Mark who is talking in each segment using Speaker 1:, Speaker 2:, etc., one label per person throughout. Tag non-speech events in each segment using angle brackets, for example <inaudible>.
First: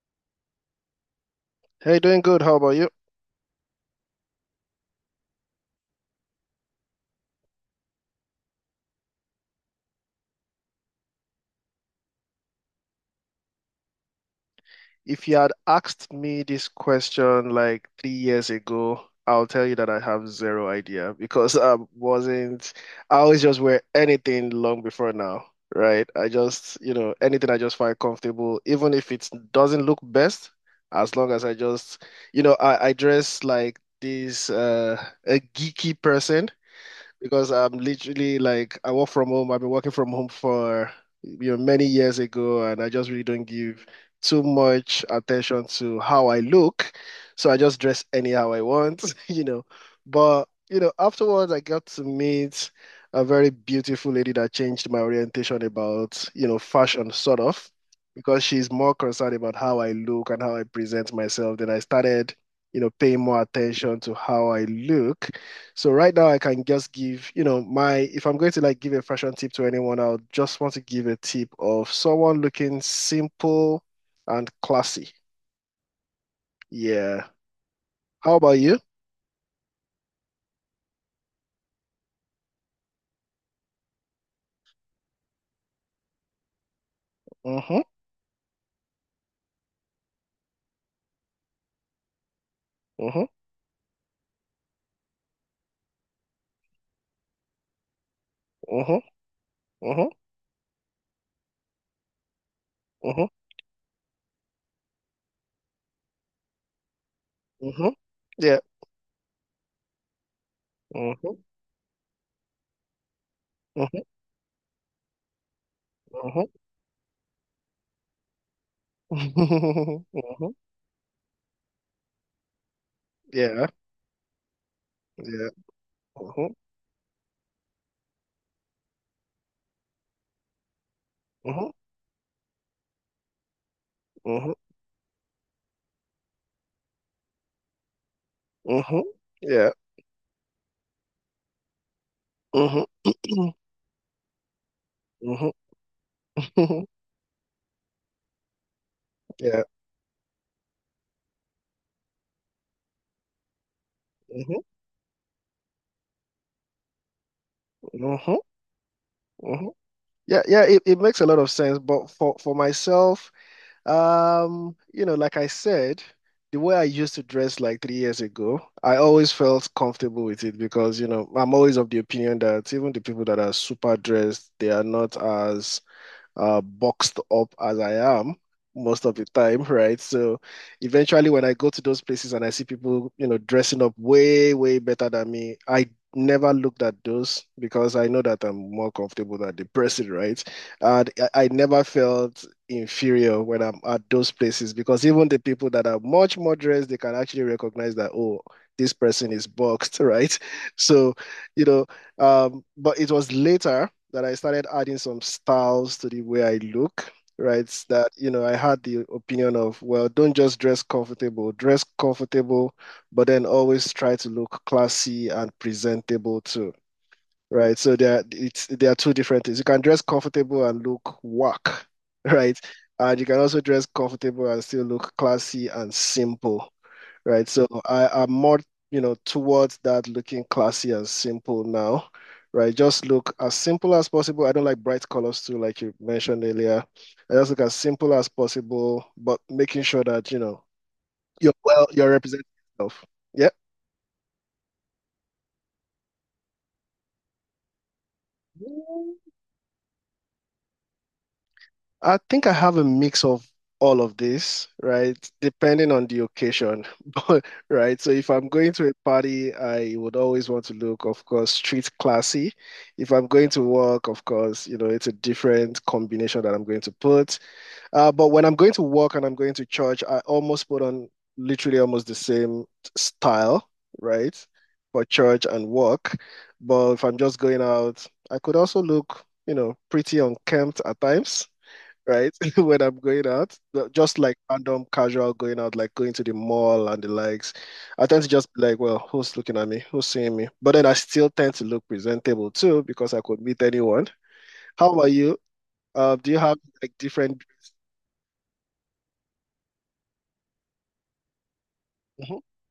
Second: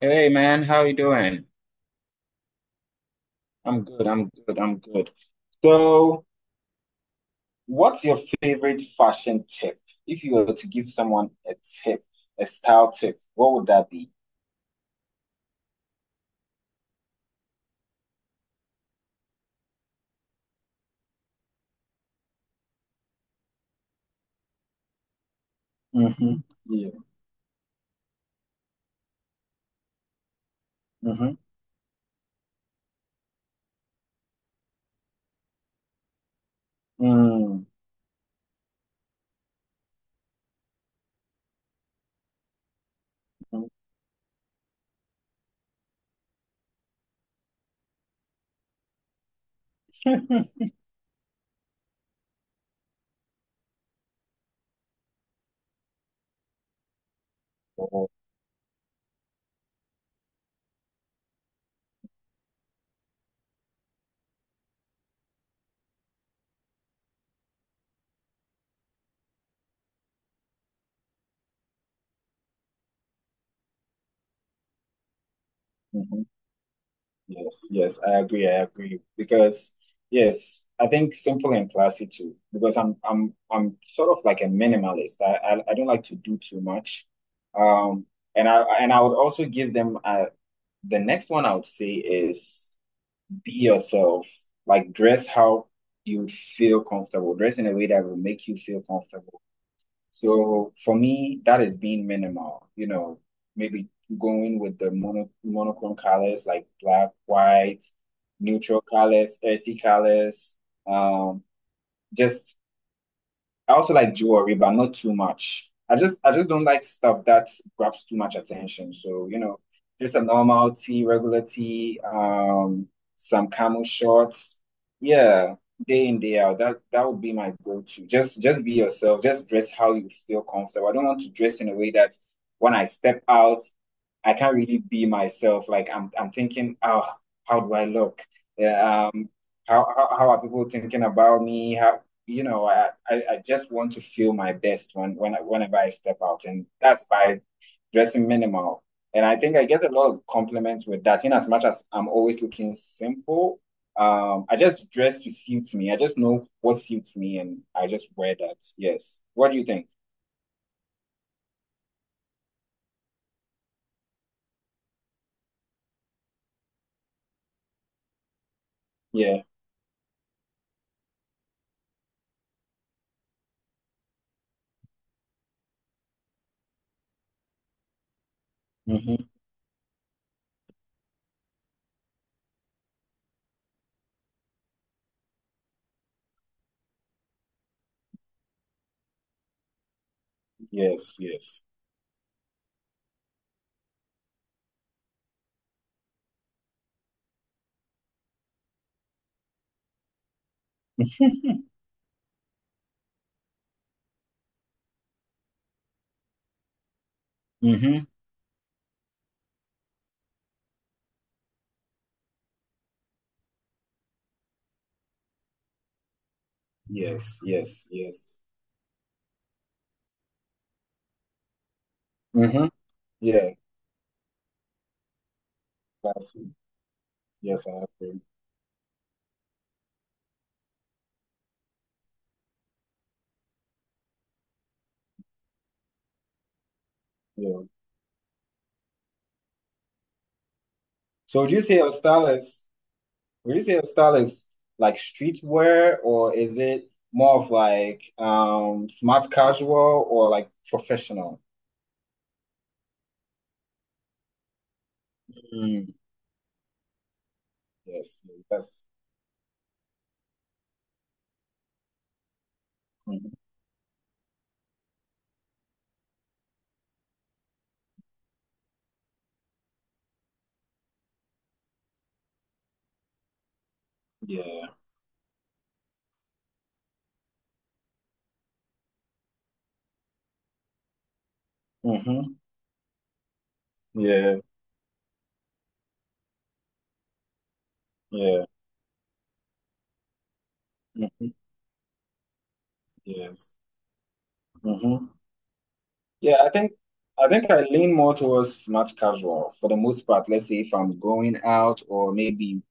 Speaker 1: Hey man, how you doing?
Speaker 2: Hey, doing good. How about you?
Speaker 1: I'm good. So, what's your favorite fashion tip? If you were to give someone a tip, a style tip, what would that be?
Speaker 2: If you had asked me this question like 3 years ago, I'll tell you that I have zero idea because I wasn't, I always just wear anything long before now, right? I
Speaker 1: Mm-hmm.
Speaker 2: just,
Speaker 1: Yeah.
Speaker 2: anything I just find comfortable, even if it doesn't look best, as long
Speaker 1: Mm-hmm.
Speaker 2: as I just, you know, I dress like this, a geeky person. Because I'm literally like I work from home. I've been working from home for many years ago, and I just really don't give too much attention to how I look. So I just dress anyhow I want, <laughs> you know.
Speaker 1: Mm-hmm.
Speaker 2: But
Speaker 1: <laughs>
Speaker 2: you know, afterwards I got to meet a very beautiful lady that changed my orientation about, fashion sort of,
Speaker 1: Oh,
Speaker 2: because she's more concerned about how I look and how I present myself. Then I started, paying more attention to how I look. So right now I can just give, you know, my if I'm going to like give a fashion tip to anyone, I'll just want to give a tip of someone looking simple and classy.
Speaker 1: mhm.
Speaker 2: Yeah.
Speaker 1: Yes, yes, I
Speaker 2: How
Speaker 1: agree,
Speaker 2: about
Speaker 1: I
Speaker 2: you?
Speaker 1: agree. Because yes, I think simple and classy too. Because I'm sort of like a minimalist. I don't like to do too much.
Speaker 2: Mm-hmm.
Speaker 1: Um, and I would also give the next one I would say is
Speaker 2: Mm-hmm.
Speaker 1: be yourself. Like dress how you feel comfortable. Dress in a way that will make you feel
Speaker 2: Mm-hmm.
Speaker 1: comfortable. So for me, that is being minimal. You know,
Speaker 2: Mm-hmm.
Speaker 1: maybe going with the monochrome colors like black,
Speaker 2: Mm-hmm.
Speaker 1: white,
Speaker 2: Mm-hmm. Yeah.
Speaker 1: neutral colors, earthy colors. Um,
Speaker 2: Mm-hmm.
Speaker 1: just I also
Speaker 2: Mm-hmm.
Speaker 1: like jewelry, but not too much. I just I
Speaker 2: Mm-hmm.
Speaker 1: just don't like stuff that grabs too much attention. So,
Speaker 2: <laughs>
Speaker 1: just a
Speaker 2: Mm-hmm.
Speaker 1: normal tee, regular tee, some
Speaker 2: Yeah.
Speaker 1: camel shorts.
Speaker 2: Yeah.
Speaker 1: Yeah, day in, day
Speaker 2: Mm-hmm.
Speaker 1: out. That would be my go-to. Just be yourself. Just dress how you feel comfortable. I don't want to dress
Speaker 2: Mm-hmm.
Speaker 1: in a way that when I step out, I
Speaker 2: Mm-hmm.
Speaker 1: can't really be myself. Like I'm thinking, oh, how do I look?
Speaker 2: Mm-hmm.
Speaker 1: Yeah,
Speaker 2: Yeah.
Speaker 1: how are people thinking about me? How you know,
Speaker 2: Mm-hmm.
Speaker 1: I, I, I
Speaker 2: <clears throat>
Speaker 1: just want to feel my best when whenever I step out, and
Speaker 2: Mm-hmm. <laughs>
Speaker 1: that's by dressing minimal. And I think
Speaker 2: Yeah.
Speaker 1: I get a lot of compliments with that. In as much as I'm always looking simple, I
Speaker 2: Mm-hmm.
Speaker 1: just dress to suit me. I just know what suits me, and I just
Speaker 2: Mm-hmm.
Speaker 1: wear that. Yes. What do you
Speaker 2: Mm-hmm.
Speaker 1: think?
Speaker 2: Yeah, yeah, it makes a lot of sense. But for myself, you know, like I said, the way I used to dress like 3 years ago, I always
Speaker 1: Yeah.
Speaker 2: felt comfortable with it because, I'm always of the opinion that even the people that are super dressed, they are not as boxed up as I am most of the
Speaker 1: Hmm.
Speaker 2: time, right? So eventually, when I go to those places and I see people, dressing up way, way better than me, I never looked at those because I know that I'm more comfortable than the person, right? And
Speaker 1: Yes.
Speaker 2: I
Speaker 1: Yes.
Speaker 2: never felt inferior when I'm at those places because even the people that are much more dressed, they can actually recognize that, oh, this person is boxed, <laughs> right? So, you know, but it was later that I started adding some styles to the way I look,
Speaker 1: <laughs>
Speaker 2: right?
Speaker 1: Hmm.
Speaker 2: That, I had the opinion of, well, don't just dress comfortable, but then always try to look classy and presentable too,
Speaker 1: Yes.
Speaker 2: right?
Speaker 1: Yes.
Speaker 2: So there,
Speaker 1: Yes.
Speaker 2: it's there are two different things. You can dress comfortable and look whack, <laughs> right?
Speaker 1: Hmm.
Speaker 2: And you can
Speaker 1: Yeah.
Speaker 2: also dress comfortable and still look classy and
Speaker 1: That's it.
Speaker 2: simple, right?
Speaker 1: Yes,
Speaker 2: So
Speaker 1: I
Speaker 2: I
Speaker 1: agree.
Speaker 2: am more, towards that looking classy and simple now, right? Just look as simple as possible. I don't like bright colors too, like you mentioned earlier. I just look
Speaker 1: Yeah.
Speaker 2: as simple as possible, but making sure that,
Speaker 1: So would you say your
Speaker 2: you're
Speaker 1: style
Speaker 2: representing
Speaker 1: is
Speaker 2: yourself.
Speaker 1: Retail style is like streetwear, or is it more of like
Speaker 2: Yeah.
Speaker 1: smart casual or like professional?
Speaker 2: I think I have a mix of all of this, right? Depending
Speaker 1: Mm,
Speaker 2: on the occasion. <laughs> But right, so
Speaker 1: yes,
Speaker 2: if
Speaker 1: yes,
Speaker 2: I'm going
Speaker 1: that's
Speaker 2: to a party, I would always want to look, of course, street classy. If I'm
Speaker 1: mhm,
Speaker 2: going to work, of course, you know, it's a different combination that I'm going to put. But when I'm going to work and I'm going to church, I almost put on literally almost the same style, right?
Speaker 1: yeah.
Speaker 2: For church and work. But if I'm just going out, I could also look, you know, pretty unkempt at times,
Speaker 1: Mm-hmm.
Speaker 2: right? <laughs> When I'm going out, just like
Speaker 1: Yeah,
Speaker 2: random casual going out, like going to the mall and the likes, I tend to
Speaker 1: yeah.
Speaker 2: just be like, well, who's looking at me? Who's seeing me? But then I
Speaker 1: Mm-hmm.
Speaker 2: still tend to look presentable too because I could
Speaker 1: Yes.
Speaker 2: meet anyone. How
Speaker 1: Mm-hmm.
Speaker 2: about you? Do you
Speaker 1: Yeah, I
Speaker 2: have
Speaker 1: think
Speaker 2: like
Speaker 1: I
Speaker 2: different?
Speaker 1: think I lean more towards smart casual for the most part. Let's say if I'm going out or
Speaker 2: Mhm,
Speaker 1: maybe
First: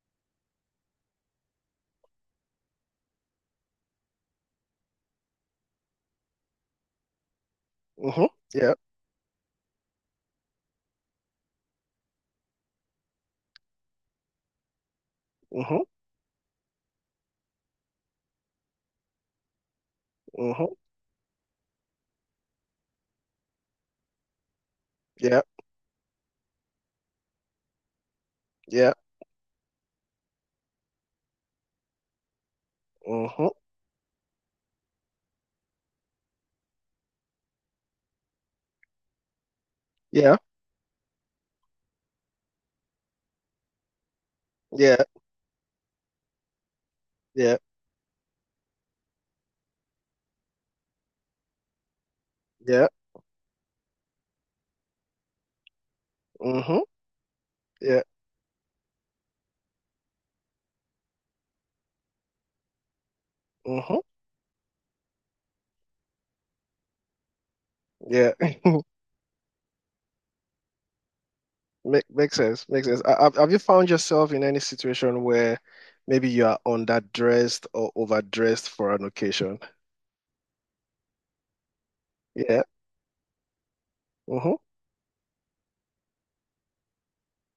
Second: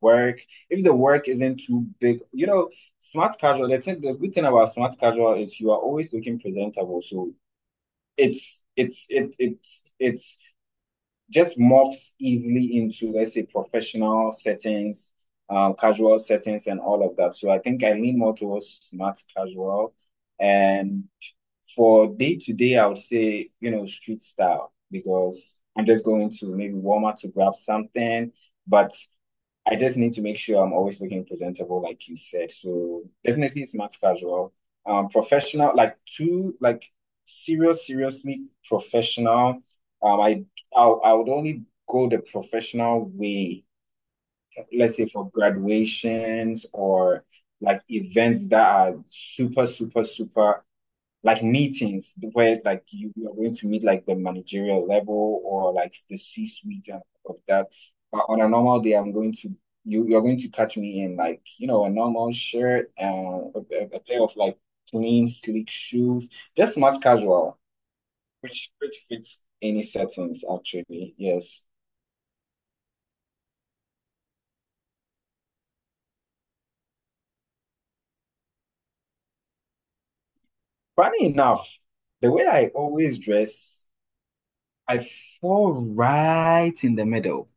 Speaker 1: work, if the work isn't too big, you know, smart casual, the good thing about smart casual is you are always looking presentable. So
Speaker 2: mhm, yeah,
Speaker 1: it's it, it's just morphs easily into, let's say, professional settings,
Speaker 2: mhm,
Speaker 1: casual settings, and all of that. So I think I lean more towards smart casual,
Speaker 2: mhm,
Speaker 1: and for day to day I would say, you know, street style,
Speaker 2: yeah,
Speaker 1: because I'm just going to maybe Walmart to grab something, but
Speaker 2: yeah,
Speaker 1: I just need to make sure I'm always looking presentable, like you said. So
Speaker 2: mhm,
Speaker 1: definitely smart casual. Professional, like too, like seriously professional. Um,
Speaker 2: yeah,
Speaker 1: I, I would only go the professional way.
Speaker 2: yeah,
Speaker 1: Let's say for graduations or
Speaker 2: yeah,
Speaker 1: like events that are super, super, super like meetings where like
Speaker 2: yeah,
Speaker 1: you are going to meet like the managerial level or like the
Speaker 2: mhm,
Speaker 1: C-suite and of that.
Speaker 2: yeah,
Speaker 1: But on a normal day, I'm going to you're going to catch me in like, you know, a normal shirt and a
Speaker 2: mhm,
Speaker 1: pair of like clean sleek shoes, just smart casual,
Speaker 2: yeah.
Speaker 1: which fits any settings actually. Yes.
Speaker 2: Makes sense. Makes sense. Have you found yourself in any situation where maybe you are underdressed or overdressed for an occasion?
Speaker 1: Funny enough, the way
Speaker 2: Yeah.
Speaker 1: I always dress,
Speaker 2: Mm-hmm.
Speaker 1: I fall right in the middle.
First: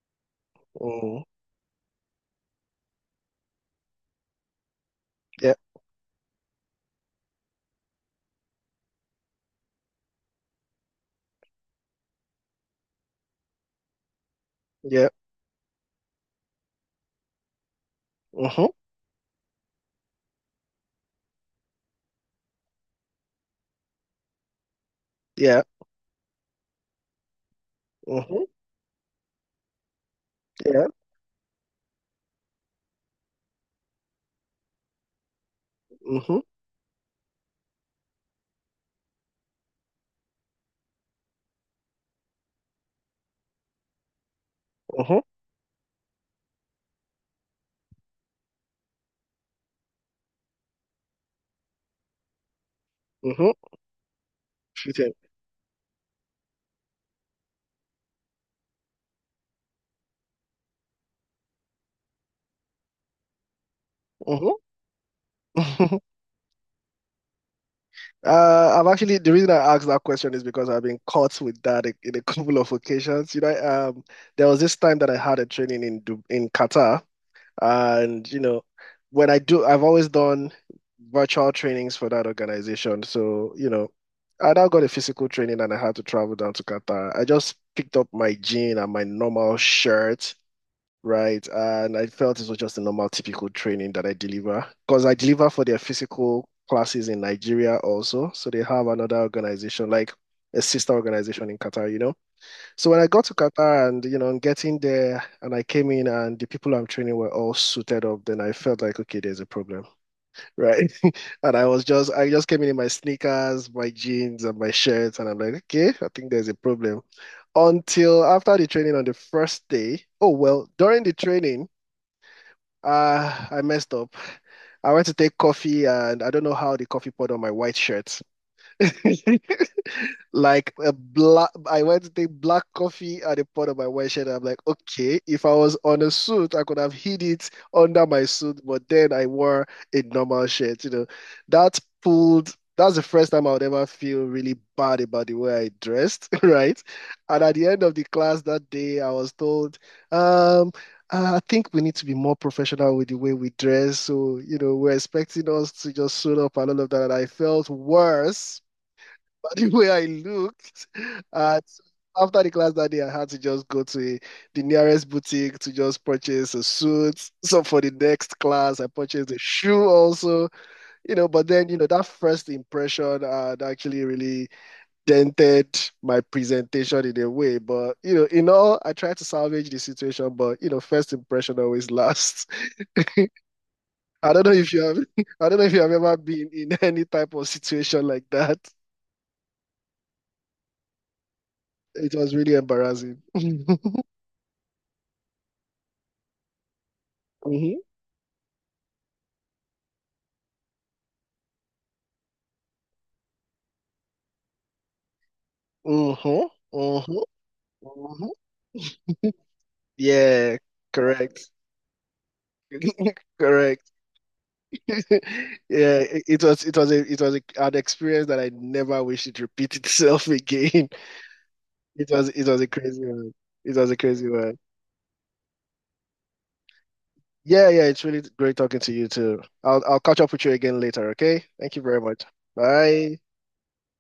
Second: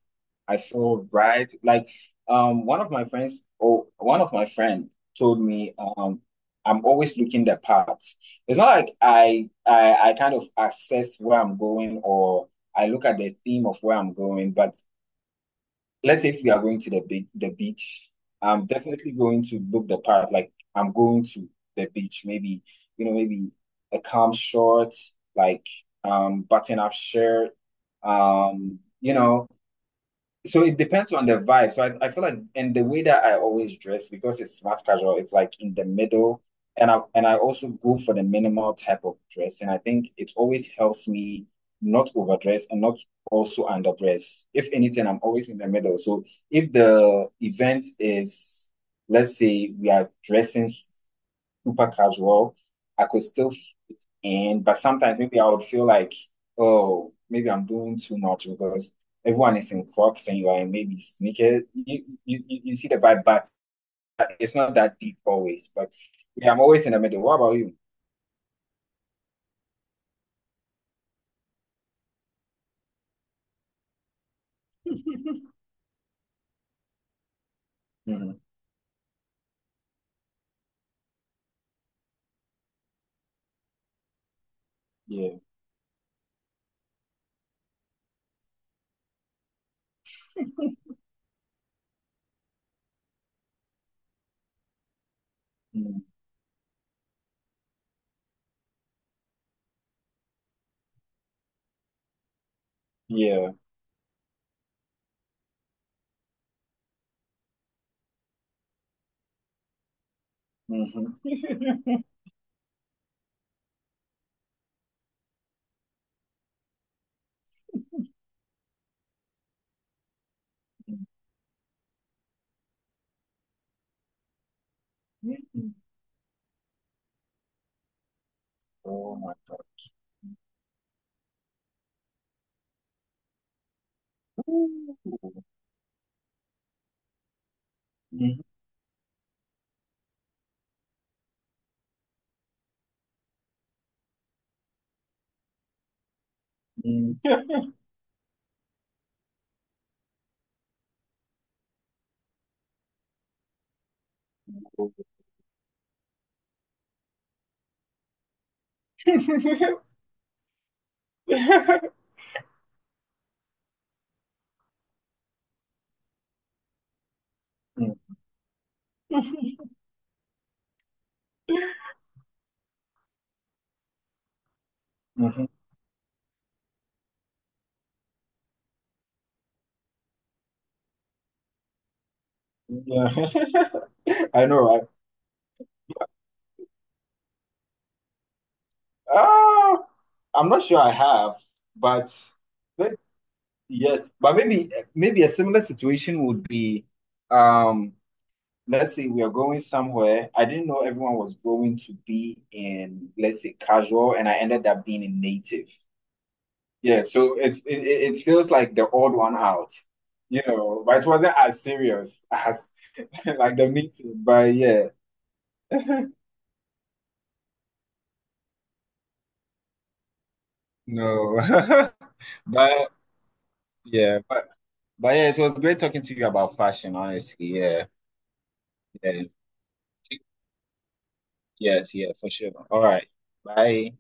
Speaker 1: I feel
Speaker 2: Mm-hmm.
Speaker 1: right. Like one of my friends or one of my friend told
Speaker 2: Yeah.
Speaker 1: me I'm always looking the part. It's not like I kind of assess where I'm going or I look at the theme of where I'm going, but
Speaker 2: Yeah.
Speaker 1: let's say if we are going to the beach,
Speaker 2: Mm-hmm.
Speaker 1: I'm definitely going to book the part. Like I'm going to the beach, maybe, you know, maybe a calm short,
Speaker 2: Yeah.
Speaker 1: like button up shirt,
Speaker 2: Mm-hmm.
Speaker 1: you know. So it
Speaker 2: Yeah.
Speaker 1: depends on the vibe. So I feel like, and the way that I always dress, because it's smart casual, it's like in the
Speaker 2: Mm-hmm.
Speaker 1: middle. And I also go for the minimal type of dress. And I think it always helps me not overdress and not also underdress. If anything,
Speaker 2: Mm-hmm.
Speaker 1: I'm always in the middle. So if the event is, let's say we are dressing super casual. I could still
Speaker 2: Mm-hmm.
Speaker 1: fit in, but
Speaker 2: Fitting.
Speaker 1: sometimes maybe I would feel like, oh, maybe I'm doing too much because everyone is in Crocs and you are in maybe sneakers. You see the vibe, but it's not that deep always. But
Speaker 2: Mm-hmm. <laughs>
Speaker 1: yeah, I'm always in the middle. What about you?
Speaker 2: I've actually the reason I asked that question is because I've been caught with that in a couple of occasions. You know, there was this time that I had a
Speaker 1: <laughs>
Speaker 2: training in in Qatar. And you
Speaker 1: Hmm.
Speaker 2: know, when I do, I've always done virtual trainings for that organization. So, I now got a physical
Speaker 1: Yeah.
Speaker 2: training and I had to travel down to Qatar. I just picked up my jean and my normal shirt, right? And I felt it was just a normal, typical training that I deliver because I deliver for their
Speaker 1: Mm.
Speaker 2: physical classes in Nigeria also. So they have another organization, like a sister organization in Qatar, you know? So when I got to
Speaker 1: Yeah.
Speaker 2: Qatar and I'm getting there and I came in and the people I'm training were all suited up, then I felt like, okay, there's a problem, right?
Speaker 1: Hmm.
Speaker 2: <laughs> And I just came in my sneakers, my jeans, and my shirt, and I'm like, okay, I think there's a problem. Until after the training on the first day, oh well, during the training, I messed up. I went to take
Speaker 1: <laughs>
Speaker 2: coffee and I don't know how the coffee poured on my white shirt. <laughs>
Speaker 1: Oh my God.
Speaker 2: like a black I went to take black coffee at the pot of my white shirt. I'm like,
Speaker 1: Ooh.
Speaker 2: okay, if I was on a suit, I could have hid it under my suit, but then I wore a normal shirt, you know. That's the first time I would ever feel really bad about the way I dressed, <laughs> right?
Speaker 1: Mhm.
Speaker 2: And
Speaker 1: Mhm.
Speaker 2: at
Speaker 1: <laughs>
Speaker 2: the end of the class that day, I was told, um, "Ah, I think we need to be more professional with the way we dress. So, we're expecting us to just suit up and all of that." And I felt worse <laughs> the way I looked. And after the class that day, I had to just go to the nearest boutique to just purchase a suit. So for the next class, I purchased a shoe also. But then, that first impression had actually really
Speaker 1: Mhm.
Speaker 2: dented my presentation in a way. But, in all, I tried to salvage the situation, but, first impression always lasts. <laughs>
Speaker 1: Yeah. <laughs>
Speaker 2: I don't
Speaker 1: I
Speaker 2: know
Speaker 1: know,
Speaker 2: if you
Speaker 1: right?
Speaker 2: have, <laughs> I don't know if you have ever been in <laughs> any type of situation like that.
Speaker 1: Uh, I'm not sure I have, but
Speaker 2: It was really
Speaker 1: but
Speaker 2: embarrassing. <laughs>
Speaker 1: yes, but maybe a similar situation would be,
Speaker 2: Mhm.
Speaker 1: um, let's say we are going somewhere. I didn't know everyone was going to be in, let's say, casual, and I ended up being in native.
Speaker 2: Mm-hmm.
Speaker 1: Yeah,
Speaker 2: Mm-hmm.
Speaker 1: so it feels like the odd
Speaker 2: Mm-hmm.
Speaker 1: one out, you
Speaker 2: Yeah,
Speaker 1: know. But it wasn't
Speaker 2: correct.
Speaker 1: as serious as
Speaker 2: <laughs>
Speaker 1: <laughs> like the
Speaker 2: Correct. <laughs>
Speaker 1: meeting. But yeah,
Speaker 2: Yeah, it was an experience that I never wish it repeat itself <laughs> again.
Speaker 1: no, <laughs>
Speaker 2: It was a
Speaker 1: but
Speaker 2: crazy one. It was a
Speaker 1: yeah,
Speaker 2: crazy
Speaker 1: but.
Speaker 2: one.
Speaker 1: But yeah, it was great talking to you about fashion, honestly.
Speaker 2: Yeah, yeah,
Speaker 1: Yeah,
Speaker 2: it's really great talking to you
Speaker 1: yeah,
Speaker 2: too. I'll catch up with you again later, okay? Thank you
Speaker 1: yes,
Speaker 2: very
Speaker 1: yeah,
Speaker 2: much.
Speaker 1: for sure. All right,
Speaker 2: Bye.
Speaker 1: bye.